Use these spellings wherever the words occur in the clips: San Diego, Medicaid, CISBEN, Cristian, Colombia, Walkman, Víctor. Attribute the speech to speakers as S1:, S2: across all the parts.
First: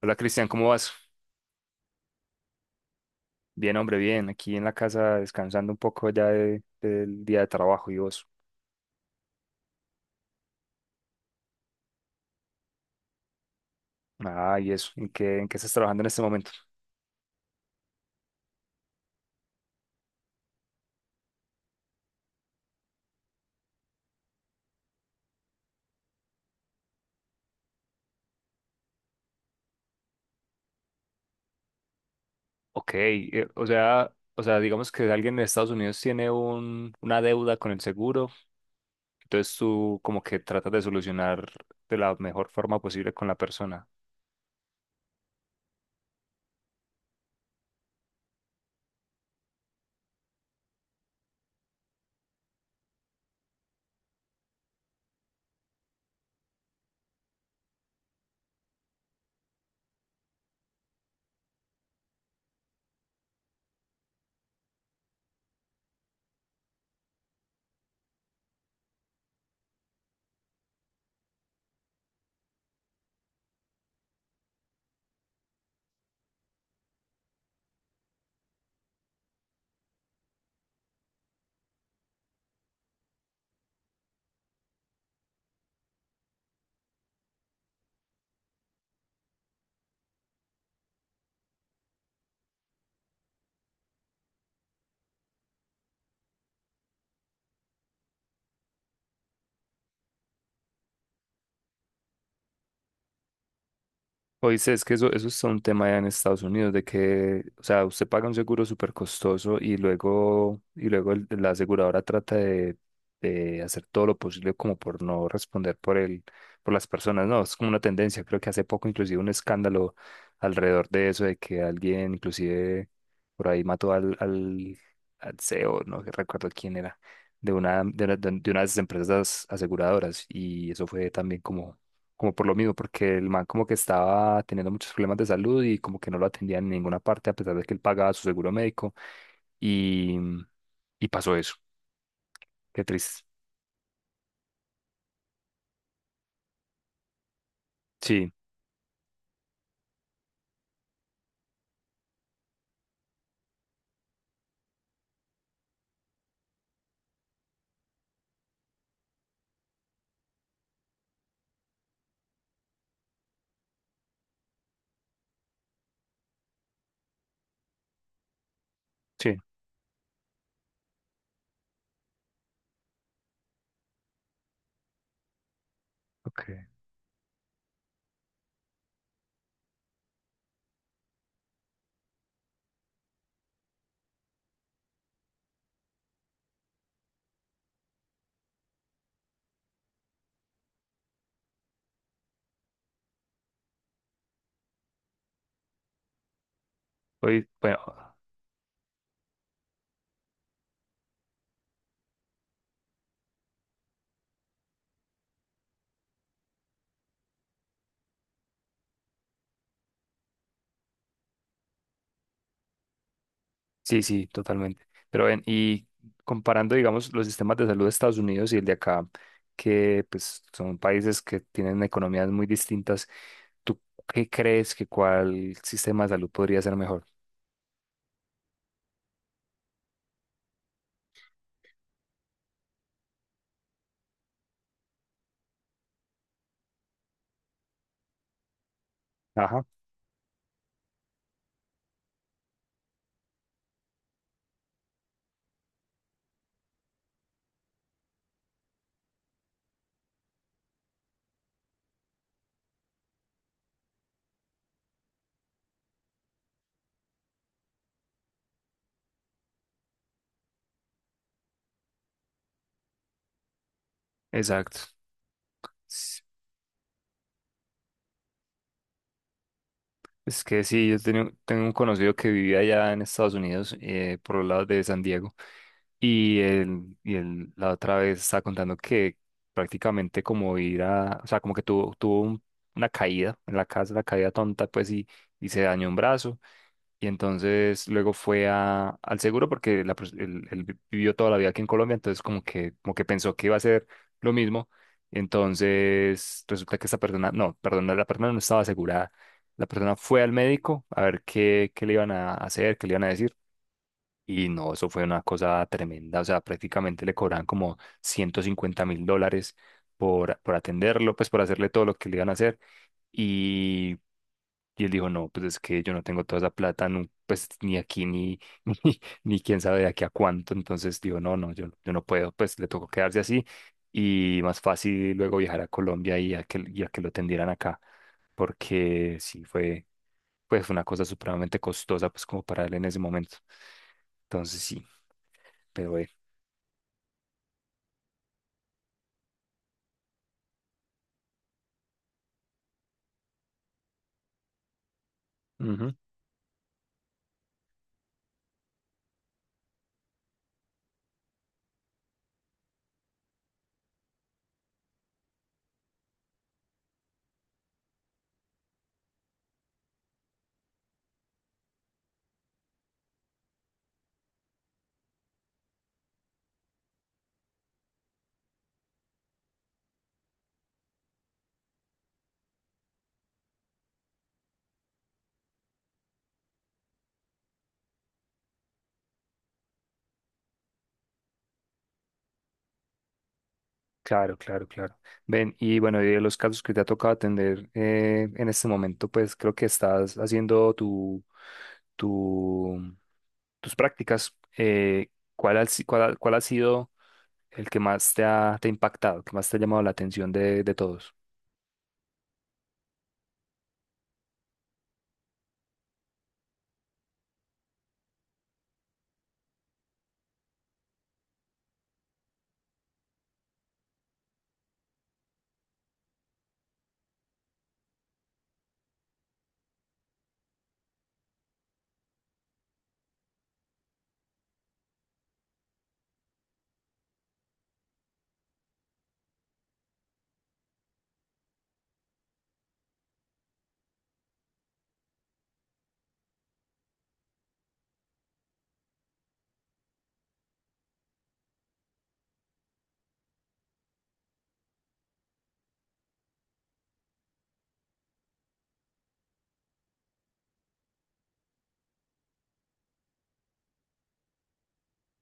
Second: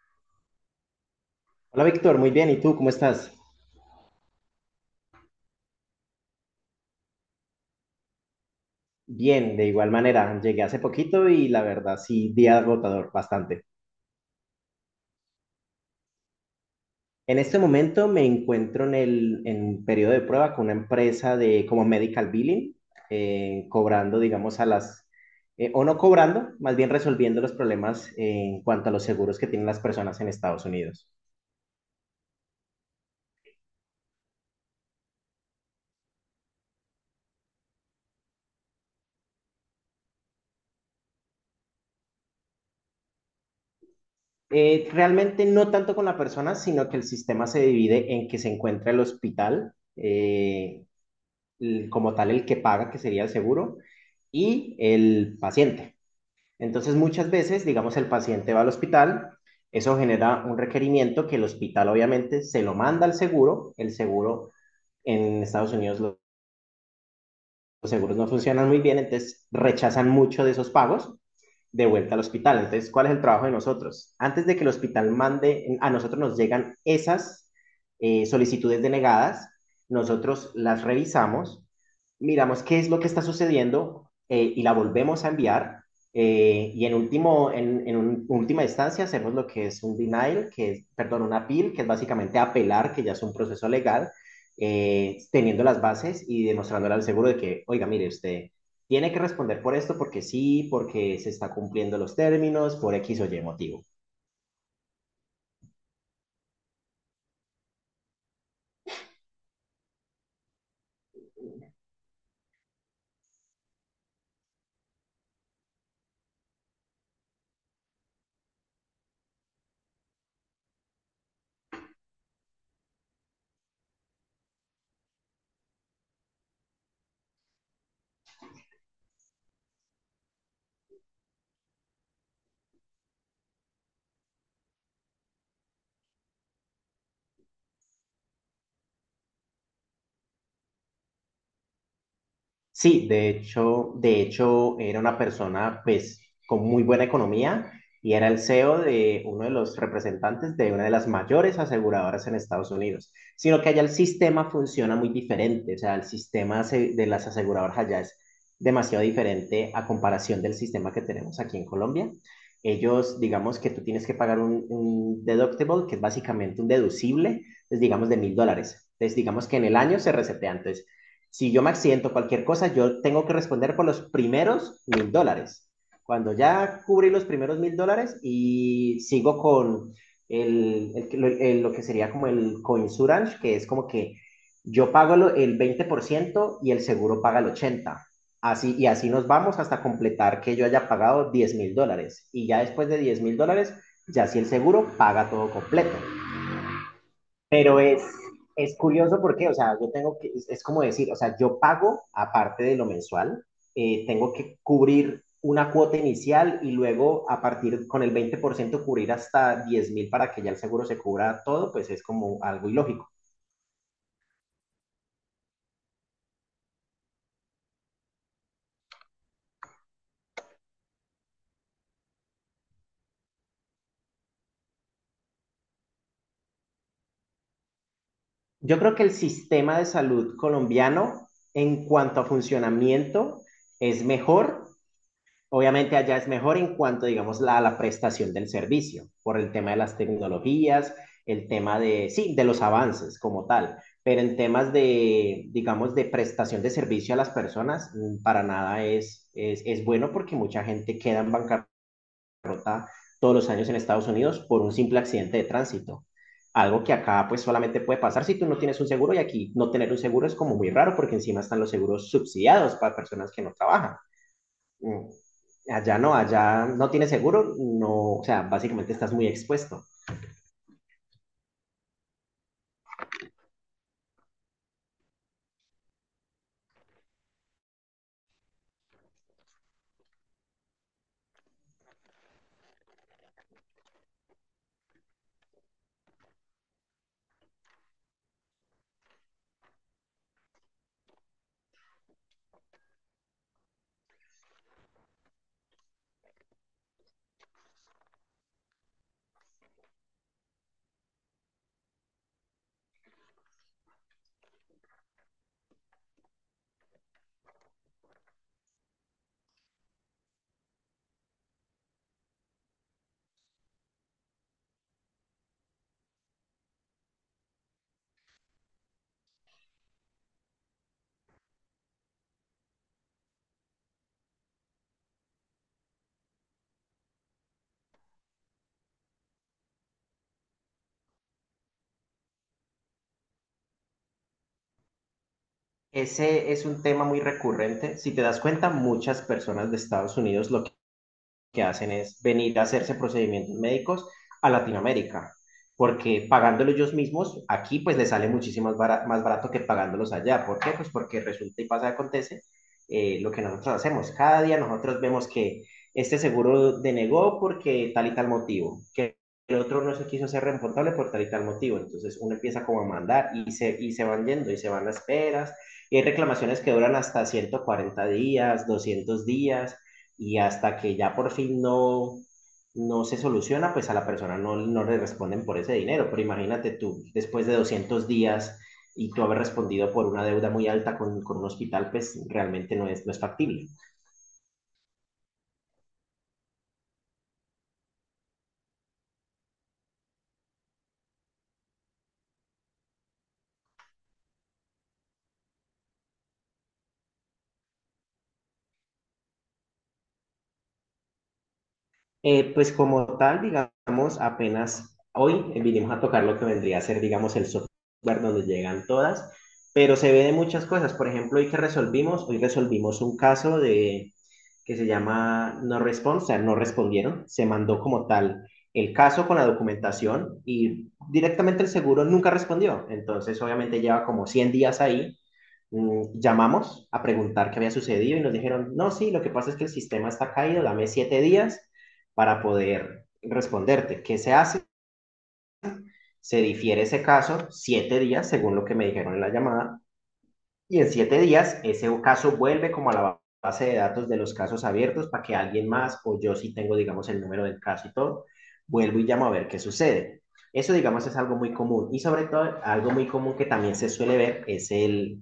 S1: Hola, Cristian, ¿cómo vas?
S2: Hola Víctor, muy bien. ¿Y tú cómo estás?
S1: Bien, hombre, bien. Aquí en la casa descansando un poco ya del día de trabajo, ¿y vos?
S2: Bien, de igual manera. Llegué hace poquito y la verdad sí, día agotador, bastante.
S1: Ah, ¿y eso? ¿En qué estás trabajando en este momento?
S2: En este momento me encuentro en periodo de prueba con una empresa de como medical billing, cobrando, digamos, o no cobrando, más bien resolviendo los problemas en cuanto a los seguros que tienen las personas en Estados Unidos.
S1: Ok, o sea, digamos que alguien en Estados Unidos tiene una deuda con el seguro, entonces tú como que tratas de solucionar de la mejor forma posible con la persona.
S2: Realmente no tanto con la persona, sino que el sistema se divide en que se encuentra el hospital, como tal el que paga, que sería el seguro, y el paciente. Entonces, muchas veces, digamos, el paciente va al hospital, eso genera un requerimiento que el hospital obviamente se lo manda al seguro, el seguro en Estados Unidos lo- los seguros no funcionan muy bien, entonces rechazan mucho de esos pagos de vuelta al hospital. Entonces, ¿cuál es el trabajo de nosotros? Antes de que el hospital mande, a nosotros nos llegan esas solicitudes denegadas, nosotros las revisamos, miramos qué es lo que está sucediendo, y la volvemos a enviar. En última instancia hacemos lo que es un denial, que es, perdón, un appeal, que es básicamente apelar, que ya es un proceso legal, teniendo las bases y demostrándole al seguro de que, oiga, mire, usted tiene que responder por esto, porque sí, porque se está cumpliendo los términos, por X o Y motivo.
S1: Oíste, es que eso es un tema allá en Estados Unidos, de que, o sea, usted paga un seguro súper costoso y luego, la aseguradora trata de hacer todo lo posible como por no responder por por las personas. No, es como una tendencia. Creo que hace poco inclusive un escándalo alrededor de eso, de que alguien inclusive por ahí mató al CEO, no recuerdo quién era, de de una de las empresas aseguradoras. Y eso fue también como por lo mismo, porque el man como que estaba teniendo muchos problemas de salud y como que no lo atendían en ninguna parte, a pesar de que él pagaba su seguro médico. Y, y pasó eso. Qué
S2: Sí,
S1: triste.
S2: de hecho era una persona pues con muy buena economía y era
S1: Sí,
S2: el CEO de uno de los representantes de una de las mayores aseguradoras en Estados Unidos. Sino que allá el sistema funciona muy diferente, o sea, de las aseguradoras allá es demasiado diferente a comparación del sistema que tenemos aquí en Colombia. Ellos, digamos que tú tienes que pagar un deductible, que es básicamente un deducible, pues digamos de $1000. Entonces,
S1: sí,
S2: digamos que en el año se resetea. Si yo me accidento cualquier cosa, yo tengo que responder por los primeros $1000. Cuando
S1: ok.
S2: ya cubrí los primeros $1000 y sigo con lo que sería como el coinsurance, que es como que yo pago el 20% y el seguro paga el 80%. Así, y así nos vamos hasta completar que yo haya pagado $10000. Y ya después de $10000, ya si el seguro paga todo completo.
S1: Hoy,
S2: Pero
S1: bueno,
S2: es curioso porque, o sea, yo tengo que, es como decir, o sea, yo pago, aparte de lo mensual, tengo que cubrir una cuota inicial y luego a partir con el 20% cubrir hasta 10000 para que ya el seguro se cubra todo, pues es como algo ilógico.
S1: sí, sí, totalmente. Pero ven, y comparando, digamos, los sistemas de salud de Estados Unidos y el de acá, que pues son países que tienen economías muy distintas, ¿tú qué crees que cuál sistema de salud podría ser mejor?
S2: Yo creo que el sistema de salud colombiano en cuanto a funcionamiento es mejor. Obviamente allá es mejor en cuanto, digamos, a la prestación del servicio, por el
S1: Ajá,
S2: tema de las tecnologías, el tema de, sí, de los avances como tal, pero en temas de, digamos, de prestación de servicio a las personas, mm, para nada es bueno porque mucha gente queda en bancarrota todos los años en Estados Unidos por un simple accidente de tránsito. Algo que acá pues solamente puede pasar si tú no tienes un seguro y aquí no tener un seguro es como muy raro porque encima están los seguros subsidiados para personas que no trabajan.
S1: exacto.
S2: Mm. Allá no tienes seguro, no, o sea, básicamente estás muy expuesto.
S1: Es que sí, yo tengo un conocido que vivía allá en Estados Unidos, por los lados de San Diego, y él la otra vez estaba contando que prácticamente como ir a, o sea, como que tuvo una caída en la casa, una caída tonta, pues, y se dañó un brazo, y entonces luego fue a, al seguro porque él, vivió toda la vida aquí en Colombia, entonces como que pensó que iba a ser lo mismo. Entonces resulta que esta persona, no, perdón, la persona no estaba asegurada. La persona fue al médico a ver qué, qué le iban a hacer, qué le iban a decir. Y no, eso fue una cosa tremenda. O sea, prácticamente le cobraban como $150,000 por atenderlo, pues por hacerle todo lo que le iban a hacer. Y él dijo, no, pues es que yo no tengo toda esa plata, nu- pues ni aquí, ni, ni, ni quién sabe de aquí a cuánto. Entonces dijo no, no, yo no puedo, pues le tocó quedarse así y más fácil luego viajar a Colombia y a que lo tendieran acá, porque sí fue, pues fue una cosa supremamente costosa, pues como para él en ese momento. Entonces sí, pero
S2: Ese es un tema muy recurrente. Si te das cuenta, muchas personas de Estados Unidos lo que hacen es venir a hacerse procedimientos médicos a Latinoamérica,
S1: bueno.
S2: porque pagándolo ellos mismos, aquí pues les sale más barato que pagándolos allá. ¿Por qué? Pues porque resulta y pasa, acontece lo que nosotros hacemos. Cada día nosotros vemos que este seguro denegó porque tal y tal motivo, que el otro no se quiso ser responsable por tal y tal motivo. Entonces uno empieza como a mandar y se van yendo y se van las esperas. Y hay reclamaciones que duran hasta 140 días, 200 días y hasta que ya por fin no, no se soluciona, pues a la persona no, no le responden por ese dinero. Pero imagínate tú, después de 200 días y tú haber respondido por una deuda muy alta con un hospital, pues realmente no es, no es factible.
S1: Claro, claro, claro. Ven, y bueno, y de los casos que te ha tocado atender en este momento, pues creo que estás haciendo tu, tus prácticas. ¿Cuál ha, si- cuál ha sido el que más te ha impactado, que más te ha llamado la atención de todos?
S2: Pues como tal, digamos, apenas hoy vinimos a tocar lo que vendría a ser, digamos, el software donde llegan todas, pero se ve de muchas cosas. Por ejemplo, hoy resolvimos un caso de que se llama no response, o sea, no respondieron, se mandó como tal el caso con la documentación y directamente el seguro nunca respondió. Entonces, obviamente lleva como 100 días ahí. Mm, llamamos a preguntar qué había sucedido y nos dijeron, no, sí, lo que pasa es que el sistema está caído, dame 7 días para poder responderte. ¿Qué se hace? Se difiere ese caso 7 días, según lo que me dijeron en la llamada, y en 7 días ese caso vuelve como a la base de datos de los casos abiertos para que alguien más o yo sí tengo, digamos, el número del caso y todo, vuelvo y llamo a ver qué sucede. Eso, digamos, es algo muy común. Y sobre todo, algo muy común que también se suele ver es el,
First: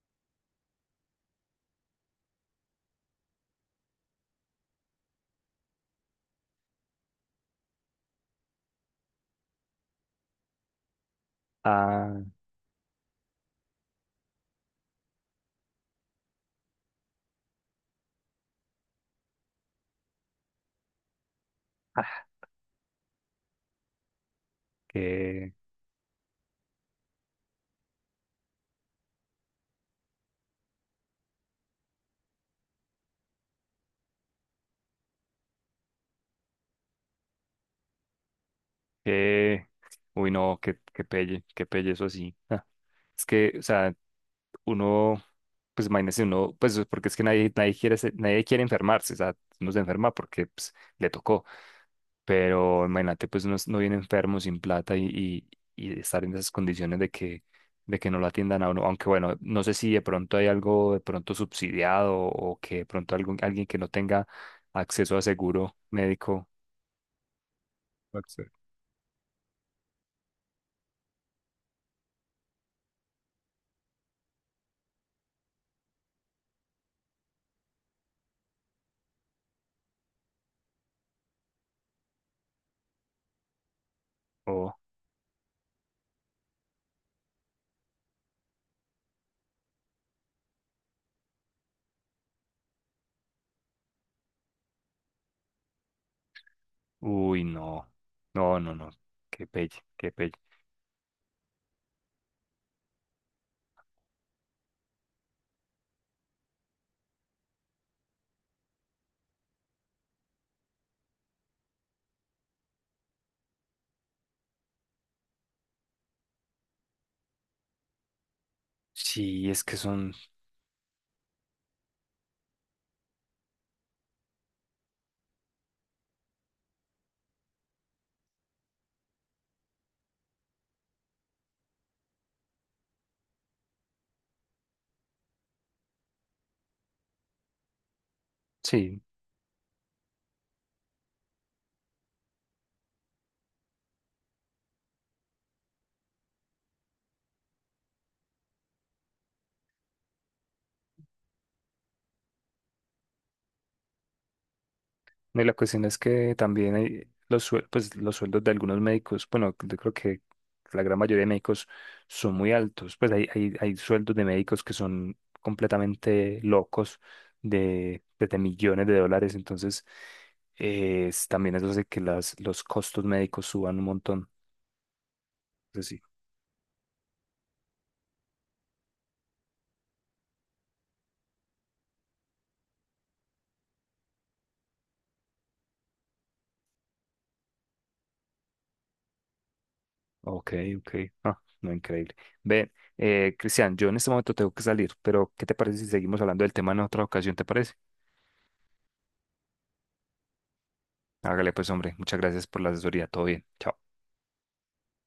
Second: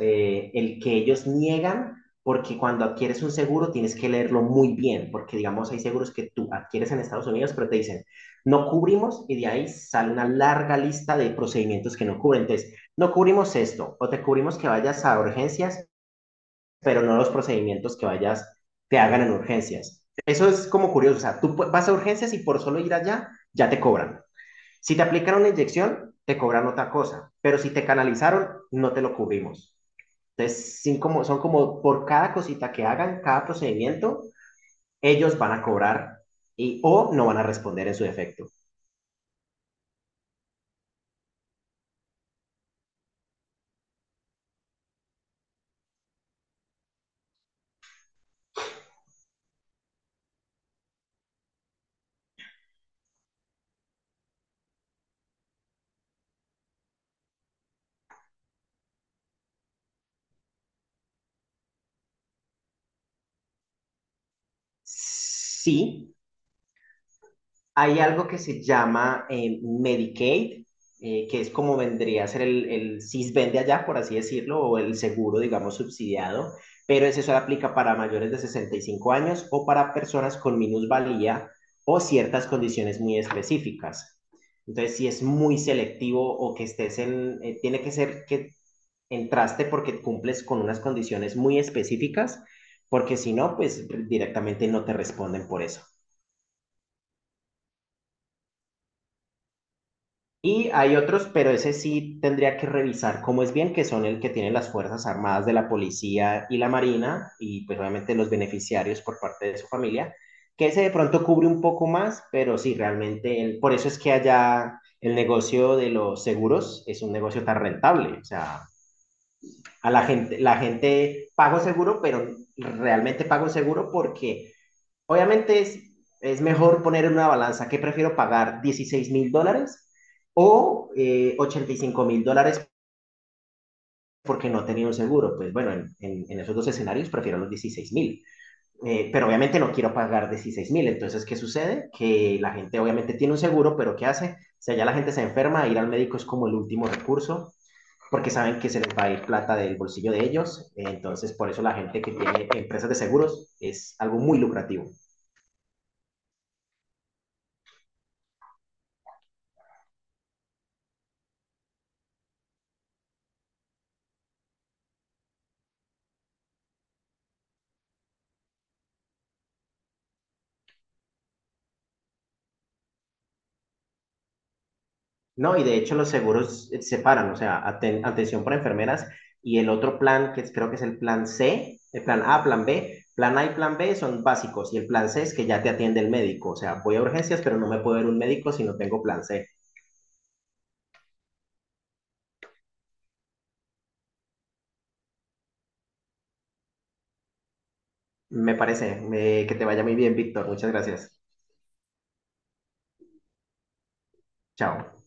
S2: eh, el que ellos niegan porque cuando adquieres un seguro tienes que leerlo muy bien, porque digamos hay seguros que tú adquieres en Estados Unidos, pero te dicen, no cubrimos y de ahí sale una larga lista de procedimientos que
S1: Ah,
S2: no cubren. Entonces, no cubrimos esto, o te cubrimos que vayas a urgencias, pero no los procedimientos que vayas te hagan en urgencias. Eso es como curioso, o sea, tú vas a urgencias y por solo ir allá ya te cobran. Si te aplican una
S1: que,
S2: inyección, te cobran otra cosa, pero si te canalizaron, no te lo cubrimos. Entonces, sin como, son como por cada cosita que hagan, cada procedimiento, ellos van a cobrar y o no van a responder en su defecto.
S1: que, uy, no, que pelle, eso sí. Ah, es que, o sea, uno, pues imagínese uno, pues porque es que nadie, nadie quiere, nadie quiere enfermarse, o sea, uno se enferma porque pues le tocó, pero imagínate, pues uno no viene enfermo sin plata y, y estar en esas condiciones de que no lo atiendan a uno, aunque bueno, no sé si de pronto hay algo de pronto subsidiado o que de pronto algún, alguien que no tenga acceso a seguro
S2: Sí,
S1: médico.
S2: hay algo que se
S1: Exacto.
S2: llama, Medicaid, que es como vendría a ser el CISBEN de allá, por así decirlo, o el seguro, digamos, subsidiado, pero ese solo aplica para mayores de 65 años o para personas con minusvalía o ciertas condiciones muy específicas.
S1: O,
S2: Entonces, si es muy selectivo o que estés en, tiene que ser que entraste porque cumples con unas condiciones muy específicas, porque si no, pues directamente no te responden por eso.
S1: uy, no, qué pelle, qué pelle.
S2: Y hay otros, pero ese sí tendría que revisar cómo es bien, que son el que tienen las Fuerzas Armadas de la Policía y la Marina, y pues obviamente los beneficiarios por parte de su familia, que ese de pronto cubre un poco más, pero sí, realmente, por eso es que allá el negocio de los seguros es un negocio tan rentable, o sea,
S1: Sí, es que son,
S2: la gente paga un seguro, pero realmente paga un seguro porque obviamente es mejor poner en una balanza que prefiero pagar $16000 o $85000 porque no tenía un seguro. Pues bueno, en esos dos escenarios prefiero los 16000.
S1: sí.
S2: Pero obviamente no quiero pagar 16000. Entonces, ¿qué sucede? Que la gente obviamente tiene un seguro, pero ¿qué hace? Si allá la gente se enferma, ir al médico es como el último recurso porque saben que se les va a ir plata del bolsillo de ellos. Entonces, por eso la gente que tiene empresas de seguros es algo muy lucrativo.
S1: No, y la cuestión es que también hay los, pues, los sueldos de algunos médicos, bueno, yo creo que la gran mayoría de médicos son muy altos, pues hay, hay sueldos de médicos que son completamente locos de, pues, de millones de dólares, entonces también eso hace que los costos médicos suban un montón.
S2: No, y de hecho
S1: Entonces,
S2: los
S1: sí,
S2: seguros, separan, o sea, aten- atención para enfermeras y el otro plan, creo que es el plan C, el plan A, plan B, plan A y plan B son básicos y el plan C es que ya te atiende el médico, o sea, voy a urgencias, pero no me puedo ver un médico si no tengo plan C.
S1: ok, ok, ah, no, increíble. Ve, Cristian, yo en este momento tengo que salir, pero ¿qué te parece si seguimos hablando del tema en otra ocasión? ¿Te parece?
S2: Me parece, que te vaya muy bien, Víctor, muchas gracias.
S1: Hágale pues, hombre. Muchas gracias por la asesoría. Todo bien. Chao.
S2: Chao.